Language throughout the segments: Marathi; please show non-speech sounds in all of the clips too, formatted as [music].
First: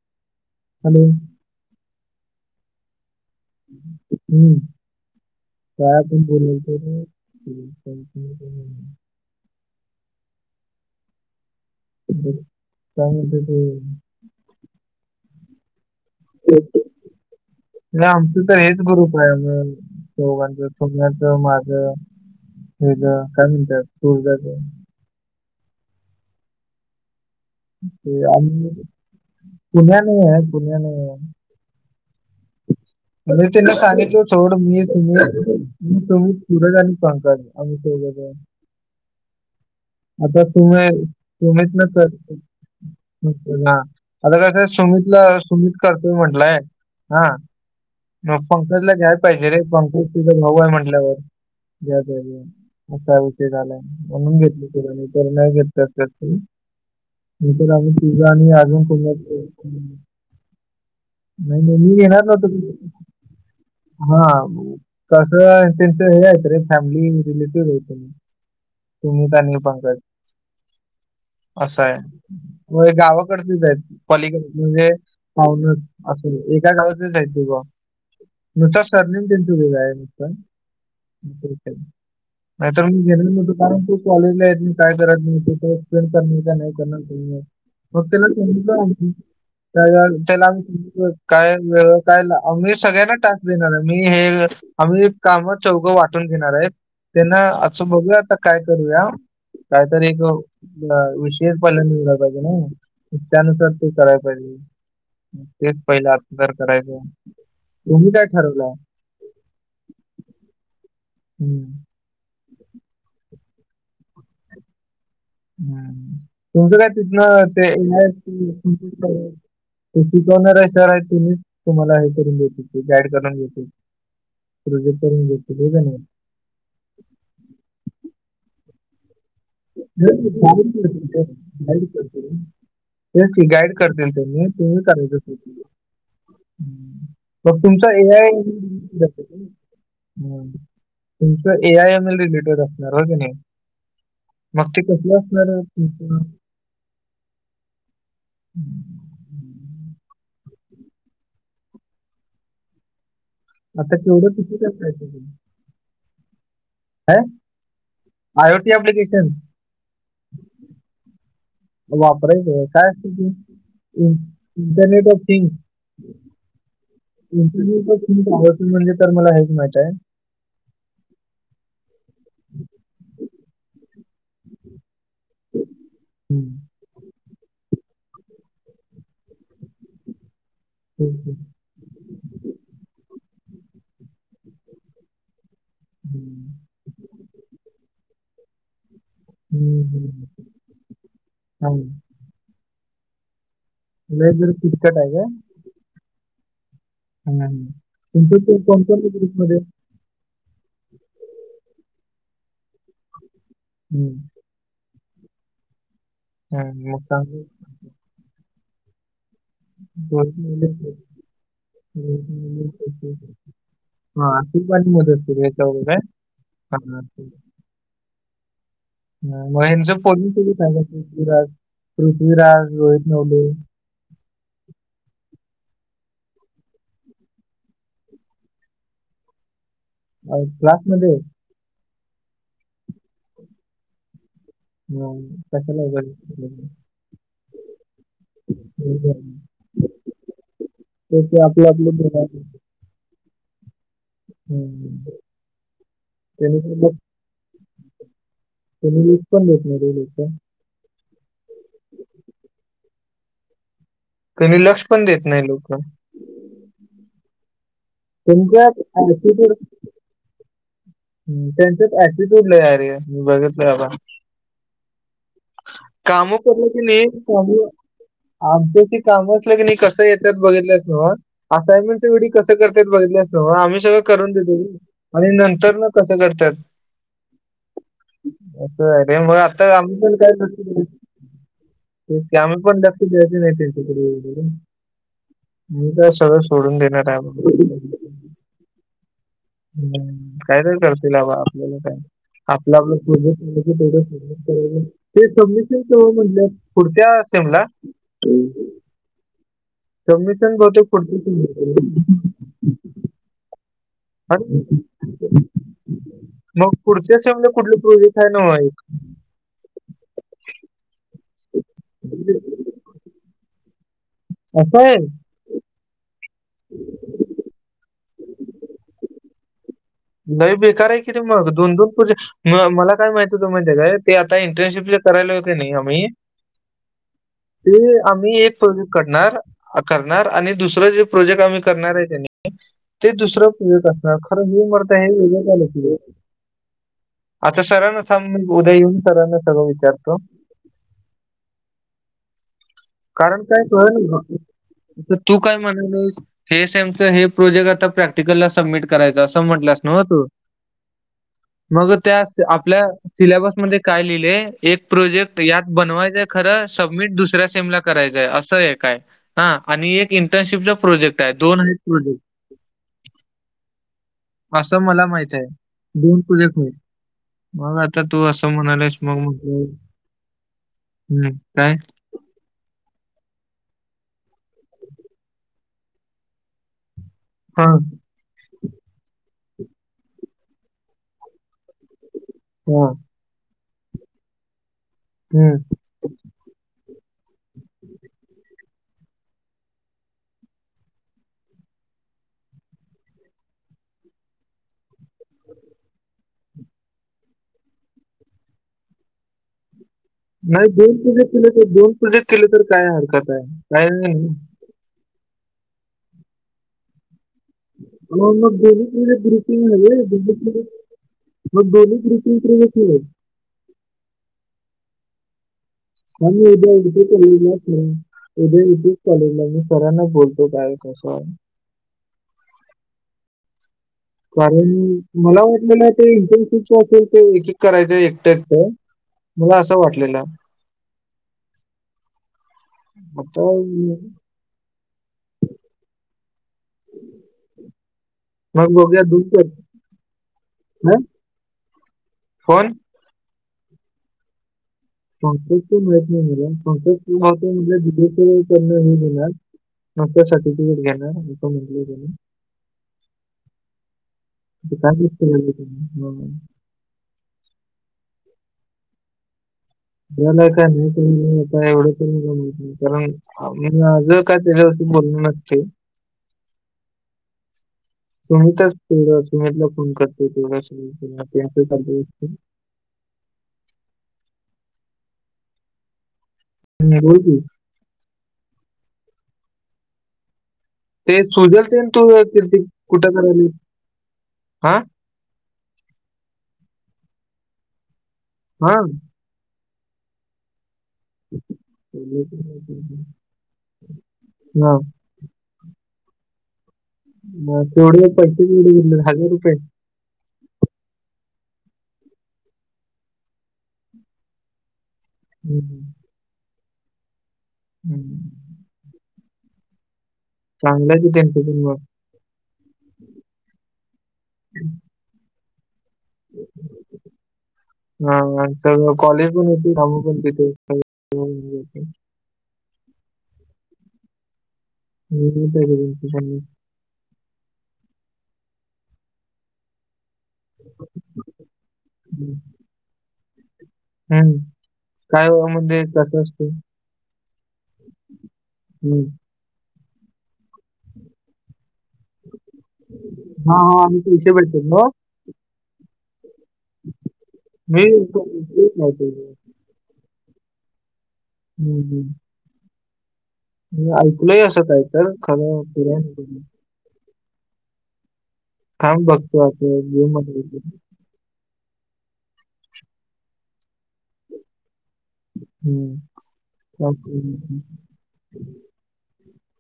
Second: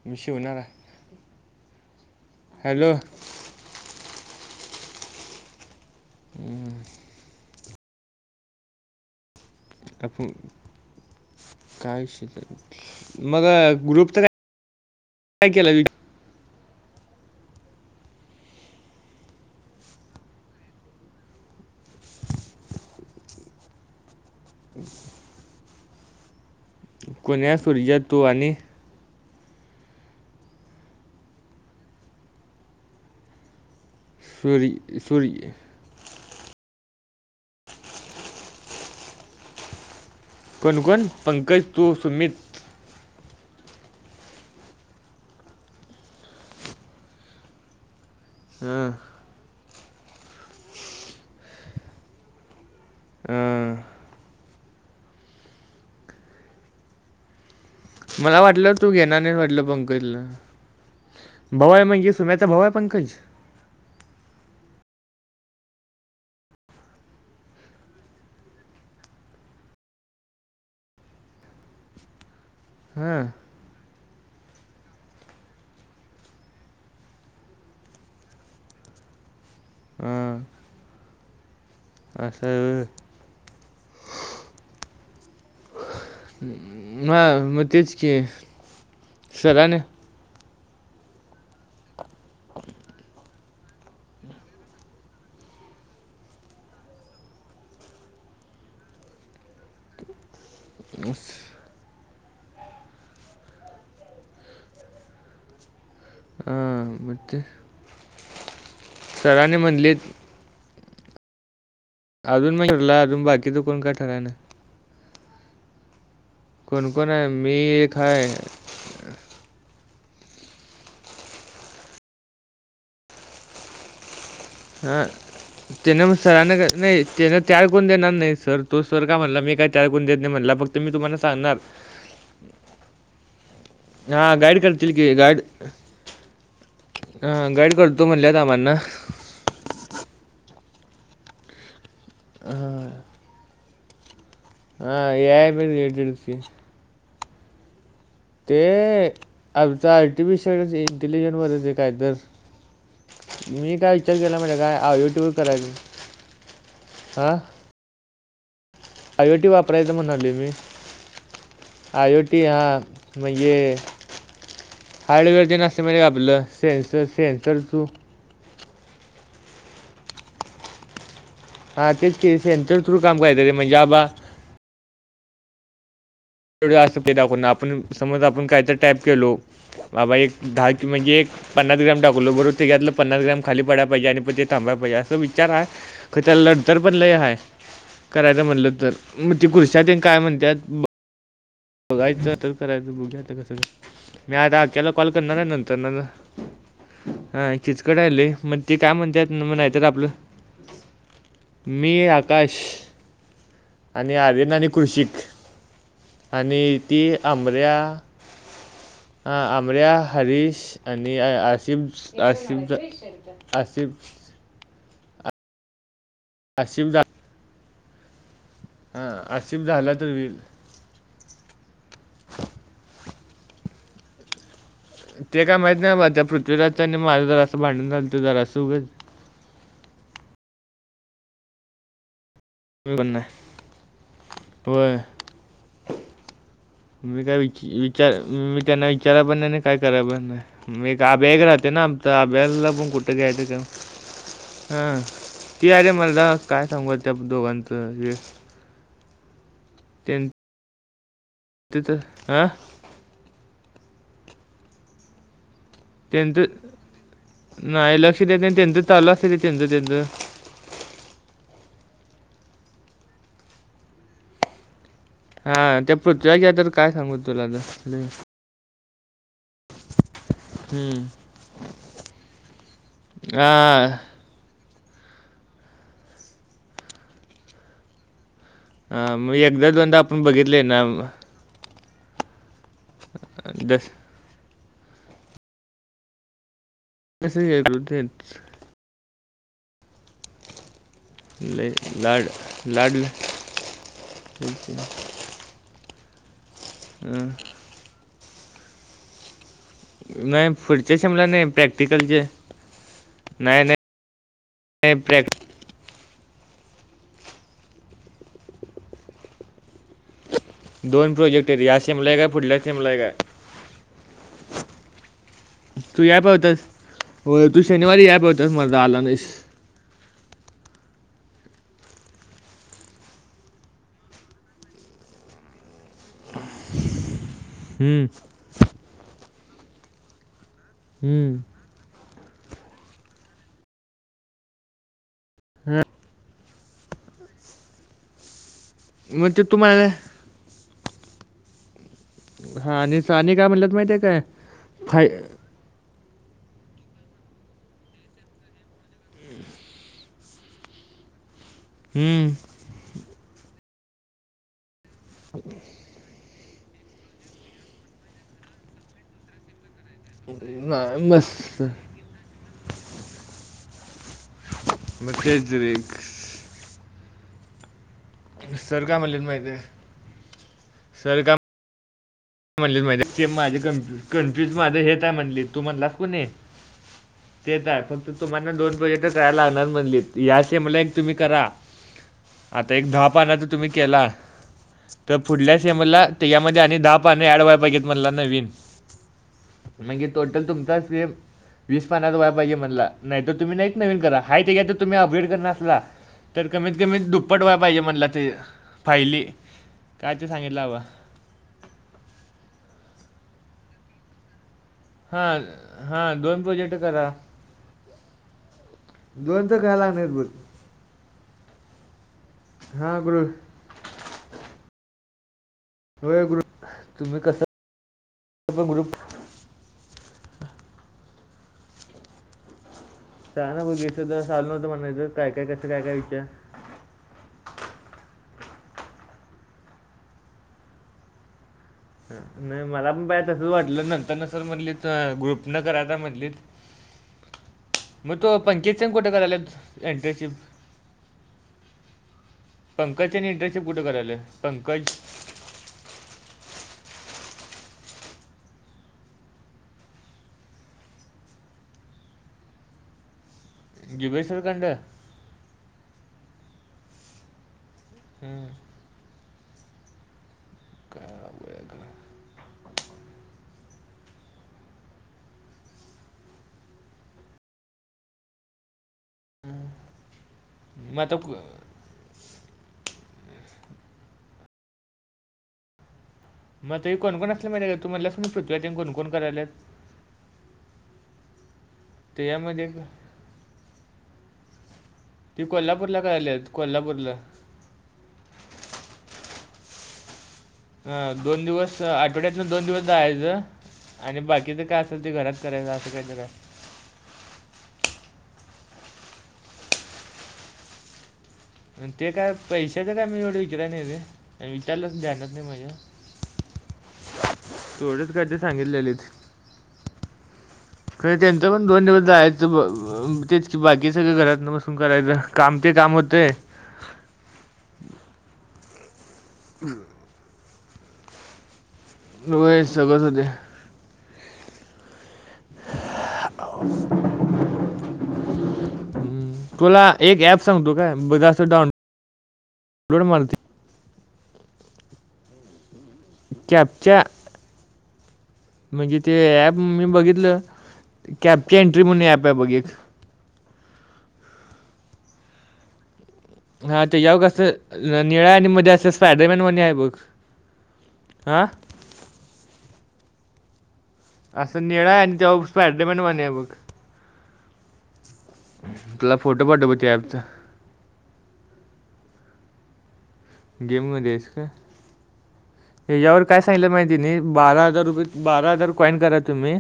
[unintelligible] वनारा आणि हॅलो. हम्, काय आपण बोलत होतो रे [unintelligible] आपण काय विशय, [unintelligible] म्हणते मग ते ग्रुपच काय? काय केलं [unintelligible] [unintelligible] नाही आमचं तर हेच ग्रुप आहे, आ [unintelligible] चौघांचं सोन्याच माझं. [unintelligible] कुण्यास ते आ [unintelligible] पुण्या नाही आहे पुण्या नाहीये. अरे तिनं सांगितलं सोड, मी सूर्य सूर्य तम्ही मी, तुम्ही, सुरज आणि पंकज आम्ही चौघजण. आता कोण तुम्ही, कोण पंकज तुम्हीच ना तू तर? सुमित हा आता कसं सुमितला सुमित करतोय म्हंटलाय, हा. मग हं, पंकजला घ्याला पाहिजे रे पंकज तुझा भाऊ आहे म्हंटल्यावर, घ्यायला पाहिजे. असा विषय हं. झालायं. म्हणून घेतल्या खुळया नाहीतर नाही घेतलं [unintelligible] तुझं मला आणि वाटलं अजून तू घेणार नाही कुणाचं. वाटलं पंकजला नाही भाऊ मग आहे मी म्हणजे येणार सुम्याचा न्हवतो, भाऊ आहे पंकज [unintelligible] हा. कसंय त्यांच हे आहेत रे, फॅमिली रिलेटिव्ह. सुमित आणि पांकज असं आहे. होय हां गावाकडतीच आहेत. पलीकडं म्हणजे पाहूनचं, असं एका गावातलीच आहेत दोघं. नुसता सरनेम तेन दिलेलं आहे हां [unintelligible] नाही असं तर मी घेणार नव्हतो कारण तू कॉलेजला येत हां मग तेच की [unintelligible] [unintelligible] सराने त्याला काय व काय [unintelligible] मी सगळ्यांना टास्क देणार आहे मी हे, आपली काम चौघ वाटून घेणार आहे. त्यांना असं बघूया आता काय करूया. कायतरी एक [unintelligible] विषयच पहिल्या मिला पाहिजे ना. त्यानुसार ते कराय पाहिजे, तेच पहिले आत् जर हां करायचं. मग तुम्ही काय ठरवलं? सरांनी म्हणलीत. हम्म. अजून [unintelligible] अजून बाकीचं कोण काय ठराय नाय. हम्म, कोण कोण आहे मी एक आहे [unintelligible] [unintelligible] आहेत तिनी तुम्हाला हे करून घेतील गाईड करून घेतील. हा त्यानं सरानं नाही त्यानं तयार करून देणार नाही, सर तो सर का म्हटला मी काय चार [inaudible] कोण देत नाही म्हणला होय फक्त मी तुम्हाला सांगणार ते गाईड करतील हा त्यांही गाईड तुम्ही करतील की करायचं असतं गाईड ते. हम्म, हा मग गाईड तुमचा करतो ए आय म्हणल्यात आम्हाला [unintelligible] हम्म तुमचं A I M L related हा असणार होय का नाही? मग ते हा कसले ए आय असणार, अं रिलेटेड तुमचं? की ते आमचा आर्टिफिशियल इंटेलिजन वरच ये कायतर. मी काय आता विचार केवढं केला किती म्हटलं, काय आ करायचं यु ट्युब करायचं. अं हां आय ओटी एप्लिक आय ओ टी वापरायचं म्हणालो मी. आय ओ टी आ वापरायचं काय असतं ते म्हणजे इंटरनेट ऑफ हार्डवेअर थिंग्स तेन असतं माहितेय का आपलं? सेन्सर- सेन्सर, थ्रू [unintelligible] तर मला हेच माहित आहे. हां तेच की सेंटर थ्रू काम करायचं म्हणजे आबा हम्म, आसलं की दाखवणार, आपण समज आपण काहीतरी टाइप केलो बाबा एक, दहा की म्हणजे एक हम्म, पन्नास ग्राम टाकलो त्याच्यातलं पन्नास ग्राम खाली पडाय पाहिजे आणि मग ते थांबाय पाहिजे असं विचार आहे खरं त्याला हम्म. लनंतर पण लैय हाय करायचं म्हणलं तर. म ति खुरशातिन काय हम्म. म्हणतीयात म [unintelligible] खायचं तर करायचं बघूया आता कसं तर लय मी जर आता अक्याला किचकट कॉल का करणार आहे नंतरन तर हम्म, हां हम्म. किचकट आहे लैय तुमचं ते मग ती काय कोणत्या म्हणत्यात म ग्रुपमध्ये नाहीतर आपलं मी आकाश आणि आर्यन आणि कृशिक आणि मग ती चांगलं आमऱ्या हं अमऱ्या, हां, हरीश आणि अ आसिफ आसिफच, आसिफ आसिफ झा [inaudible] हा म आसिफ झाला [unintelligible] तर होईल पृथ्वीराज पृथ्वीराज, रोहित नवले ते काय माहित नाही बा त्या पृथ्वीराजचं आणि माझं जरासं भांडन झालंत जरासं उगंच अ क्लासमध्ये? [inaudible] होय [unintelligible] कशाला उगच [unintelligible] मी काय विच विचार मी त्यांना विचाराय पण नाही, आणि काय कराय पण नाही. मी त ते अभ्या ते एक आपलं राहतोय ना आपलं आमचा बघायचं. अभ्याला पण कुठं घ्यायचं घेऊ. हं, हा ती अरे मर्दा त्यांनी काय पण सांगू लक्ष त्या दोघांचं हे [inaudible] तिचं हां? कधी लक्ष पण देत नाही लोकं. त्यानंच नाही लक्ष देत नाही, त्यांचं त्यांच्यात चालू असतंय ते त्यांच- त्यांच. हम्म त्यांच्यात ऍटिट्यूड लै आहे रे मी बघितलोय बाबा. हा त्या कामं पृथ्व्याचा तर काय सांगू तुला तर लै. [unintelligible] काम असलं कणी कसं ये त्यात बघितलयास हं. नव्हं, असानमेंटच्या वेळी कसं करत्यात बघितलयास नव्हं, आम्ही हां, सगळं करून देतो. आणि नंतर मग कसं करत्यात? असं आहे रे हां, मग एकदा आता आम्ही दोनदा पण आपण बघितलंय ना काय [unintelligible] तेच की आम्ही दस पण [unintelligible] मी तर सगळं सोडून देणार आहे बाबा. [inaudible] हम्म कायतरी करतील बाबा, लय आपल्याला काय लाड आपलं लाड आपलं ते सबमीशनच कवा आय म्हणल्यात, पुढच्या हं. असेमला नाही सबमिशन बहुतेक पुढच्या सेमला नाही सेमीस्टर ला प्रॅक्टिकलचे नाही नाही अरे नाही प्रॅक मग, पुढच्या सेमला कुठला प्रोजेक्ट आहे नव एक? दोन प्रोजेक्ट आहेत, या सेमले एक आहे, फुडल्या सेमला एक आहे. आता आहे? तू याय पाहिजे होतास होय तू शनिवारी याय पाहिजे होतास मर्दा आला नाहीस. लय बेकार आहे कि रे मग दोन दोन प्रोजेक्टस म मला काय माहिती होते माहितेय का? ते आता एंट्रन्सशिप जे करायलोय कणी आम्ही [inaudible] ते हं, आम्ही एक प्रोजेक्ट करणार अ करणार आणि दुसरं जे हं. प्रोजेक्ट आम्ही करनार आहे कनी, ते दुसर असणार हे आता सर ना उद्या येऊन मग सरांना ते सगळं तुम्हाला विचारतो. हां आणि आणि कारण काय त, म्हणलात माहिती तूऽ आहे काय फाय [unintelligible] तु काय म्हणालायस, हे सेमच हे प्रोजेक्ट आता प्रॅक्टिकलला सबमिट करायचं, असं म्हटलास असं न तु मग त्या, हं. आपल्या सिलॅबस मध्ये काय लिहिलंय हे एक प्रोजेक्ट यात बनवायचा. खरं, सबमिट दुसऱ्या सेमला करायचंय, असं एकय आहे, आणि एक एंट्रन्स शिफ्टचा नाही, प्रोजेक्ट आहे, दोन मस्त हाईत प्रोजेक्ट असं मला मग माहित आहे, तेच रे दोन प्रोजेक्ट हाईत. मग आता तू असं सर म्हणालास काय मग म्हणलेत माहिती आहे म्हटलं, हम्म काय? म्हणले ते माझे क कन्फ्यूज माझे हे काय म्हटली, तू म्हणलास का नाही. तेेच हां, आहे, फक्त तुम्हाला दोन प्रोजेक्ट तसं करायला लागणार म्हटलीत, या सेमला तुम्ही एक करा, हां, आता पाण्याचं तुम्ही केला तर हं. पुड्या सेमला त्यामधी आणि दहा पान आणि ॲड व्हायला पायजित म्हणला नवीन, म्हणजे टोटल तुमचा वीस पानाच व्हाय पाहिजे म्हणला, नाही तर तुम्ही नाही नवीन करा, हाय ते तर तुम्ही अपग्रेड करणार असला तर कमीत कमीत दुप्पट व्हायला पाहिजे म्हणला, ते फायली काय ते सांगितलं नाही हवा दोन प्रोजेक्ट केले तर दोन प्रोजेक्ट केले तर काय हरकत आहे, काही नाही हा हा, दोन प्रोजेक्ट करा. दोन्ही मग दोन तर ग्रुपिंग काय लागणार बघ आहे, मग दोन्ही ग्रपिंग हा ग्रुप [unintelligible] होय उद्या ग्रुप तुम्ही कसं पण ग्रुप येतोय कॉलेज ला मी. सरांनाच बोलतो, काय कसं आहे? सरांना बघुयात कारण, मला वाटलेल ना ते विचार एंट्रन्स शिप असेल ते एक करायचंय, एकटं एकटं मला असं वाटलेलं. [unintelligible] नाही, मला पण पयला तसंच आता वाटल, नंतर नसल म्हटली तर ग्रुप न करायचा म्हटली म तो मग पंकज संग बघूया कुठे कराल्यात, एंटरशिप. कोण? पंकज [unintelligible] इंटरेशिप कुठं करायल्यात, पंकज पंकजच माहित नाही मला, [unintelligible] मग ते सर्टिफिकेट घेणार, तस म्हंटल तीनी. जुगेश्वर कंड? [unintelligible] हम्म. [unintelligible] मी आज काय त्याच्यावर बोललो नसतो. सुमितच सुमितला फोन करतो. मग आता कु- [unintelligible] मग ते मी बोल कोण कोण की असल्या माहीत ये का तु म्हणलासना उदघाटन कोण कोण करायलात. ते सुजल ते न तू त्याच्यामध्ये कुठं करायली हा. ती कोल्हापूर ला करायलात कोल्हापूरला हा.. अ दोन दिवस आठवड्यातन दोन दिवस जायचं आणि बाकीचं हा काय असेल ते घरात [unintelligible] मग केवढे पैसे दिले हजार रुपये? ते काय पैशाच का मी एवढे विचारय नाही रे. विचारल तर ध्यानात नाही माझ्या. हम्म, थोडच काय हम्म. ते सांगितलेले. चांगलं आहे की खरं त्यांच त्यांचं पण मग दोन दिवस जायाच ब अअ तेचकी बाकी सगळं घरात न बसून करायच, काम ते काम होतंय हा हा कॉलेज पण तिथे, काम पण तिथे. होय, होय. व्हय सगळंच होतय. [unintelligible] [unintelligible] हम्म. तुला एक ऍप सांगतो काय बघ अस डाउनलोड, मारतो. हम्म, काय व म्हणजे कसं असतं? च्या म्हणजे हम्म. ते ॲप मी बघितलं, कॅपची एंट्री म्हणून ऍप आहे बघ एक. हा हा आम्ही. [unintelligible] हा तेच्यावर कस मी निळा आणि मध्ये असं हम्म, स्पायडरमॅन मध्ये आहे बघ हा. हम्म हम्म. मी ऐकलंय असं काय निळा आहे तर आणि त्यावर खरं पुढे स्पायडरमॅन वाणी आहे बघ थांब तुला बघतो फोटो अस पाठवतो त्या ॲपचा गेममध्ये ये. गेममध्ये आहेस काय? हम्म. याच्यावर काय सांगितलंय माहिती थांब. त्यांनी हम्म. बारा हजार रुपये बारा हजार कॉईन करा तुम्ही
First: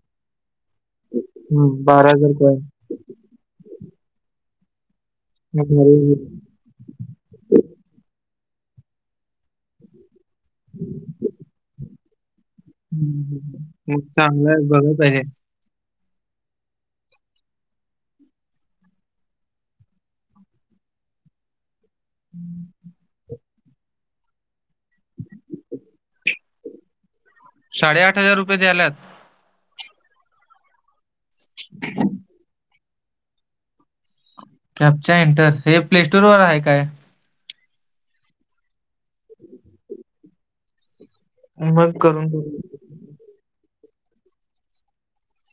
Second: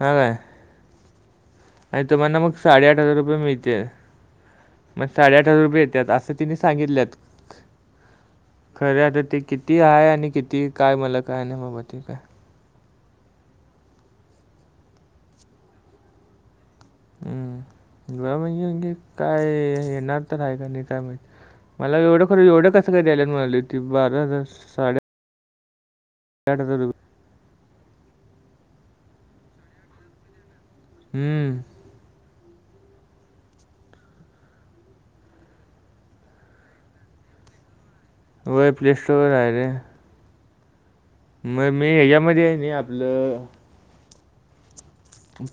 हा काय हम्म, आणि बारा हजार तुम्हाना मग कॉइन साडेआठ हजार रुपये मिळतील. मग साडे आठ हजार रुपये येतात असं तिने सांगितल्यात खर आता ते किती आहे आणि किती काय मला काय नाही बाबा ते काय हमम मग चांगलं आहे बघाया पाहिजे. हम्म ब म्हणजे म्हणे काय येणार तर आहे का नाही काय माहित. मला एवढं खरं एवढं कसं काय द्यायला म्हणाली ती बारा हजार साडे आठ हजार रुप. साडेआठ हजार रुपये द्याल्यात. हम्म. [inaudible] कॅपच्या एंटर, हे प्लेस्टोर वर आहे काय? व्हय, प्लेस्टोर वर आहे रे मग मी करून हच्यामध्ये हाय बघू. नी आपलं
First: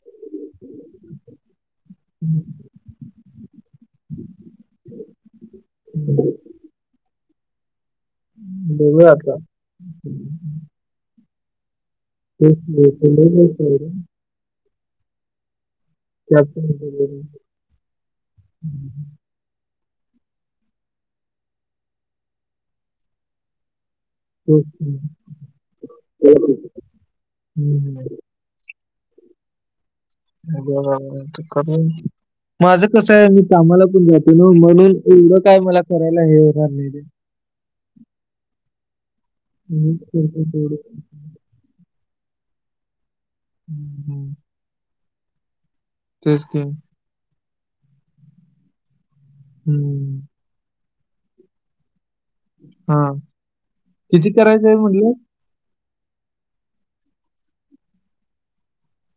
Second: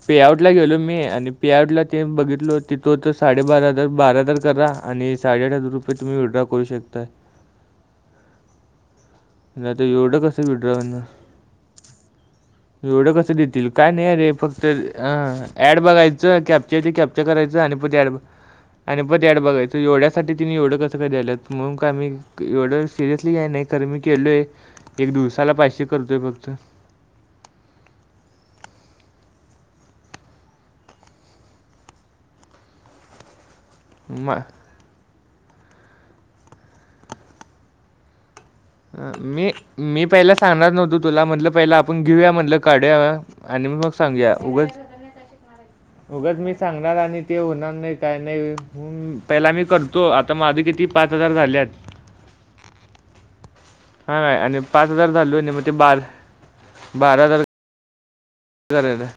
पेआउटला गेलो मी, आणि पेआउटला ते बघितलो तिथं होत, साडेबारा हजार, बारा हजार करा, आणि साडेआठ हजार रुपये तुम्ही विड्रॉ करू शकता. बगु आता. आता, एवढं कसं विड्राव होणार तेच ते- ते एवढं लई कसं पैसे देतील, काय रे. नाही आहे अरे, फक्त अ ऍड बघायचं च कॅप्च च्या येतोय कॅप्च वगैरे. करायच आणि परत ॲड आणि परत ॲड बघायचं, एवढ्यासाठी तिने एवढं कसं द्यायल्यात, मग काय मी एवढं सिरियसली घ्याय नाही तरी मी केलोय, तेच ते. एक दिवसाला पाचशे करतोय फक्त. हम्म. [unintelligible] माझं कस हय, मी कामालापण जातो मा ना म्हणून एवढं काय मला करायला हे होणार नाही रे. मीच मी-मी पहिला करतो सांगणार तेवढं. नव्हतो तुला, म्हटल पहिला आपण घेऊया म्हटल काढूया आणि मग हम्म. सांगूया, उगच, उगच तेच मी की. सांगणार आणि ते होणार नाही काय नाही, पहिला मी करतो. हम्म. आता माझं किती पाच हजार झाल्यात हा. हा काय, आणि पाच हजार झालो मग ते, बारा, बारा हजार झालंय ना.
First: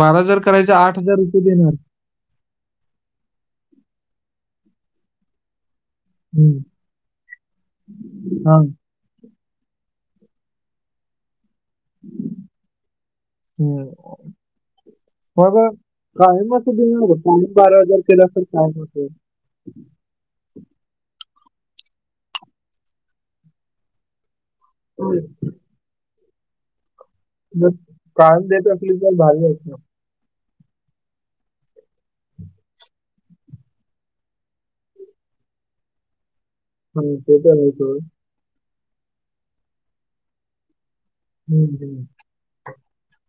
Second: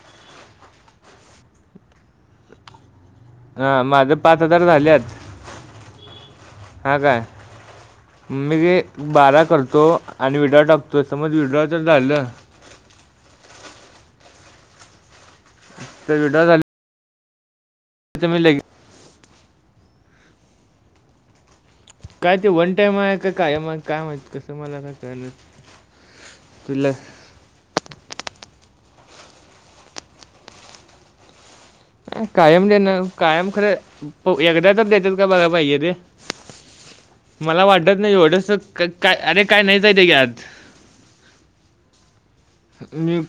बारा हजार करायचा. आठ हजार रुपये देणार? हा, माझ पाच हजार झाल्यात हं. हा काय, मी हां. जे बारा करतो, आणि विड्रॉ टाकतो, समज विड्रॉ तर झालं. हम्म, तर काय विड्रॉ मग झालं श्रावण [unintelligible] आणि बारा हजार केलास तर मी लगेच काय होतय. काय ते वन टाइम हाय, का काय वन काय कसं मला काय कळेना. तुल. बग, बराच देत असलीत तर झालंच मग. कायम देणं, कायम खरं, प एकदा का देतात का बघाय पाहिजे रे हं. ते तर मला आहे वाटत सोड. नाय एवढस, क काय अरे काय नाहीच हाय त्याच्यात. हम्म-हम्म. निग.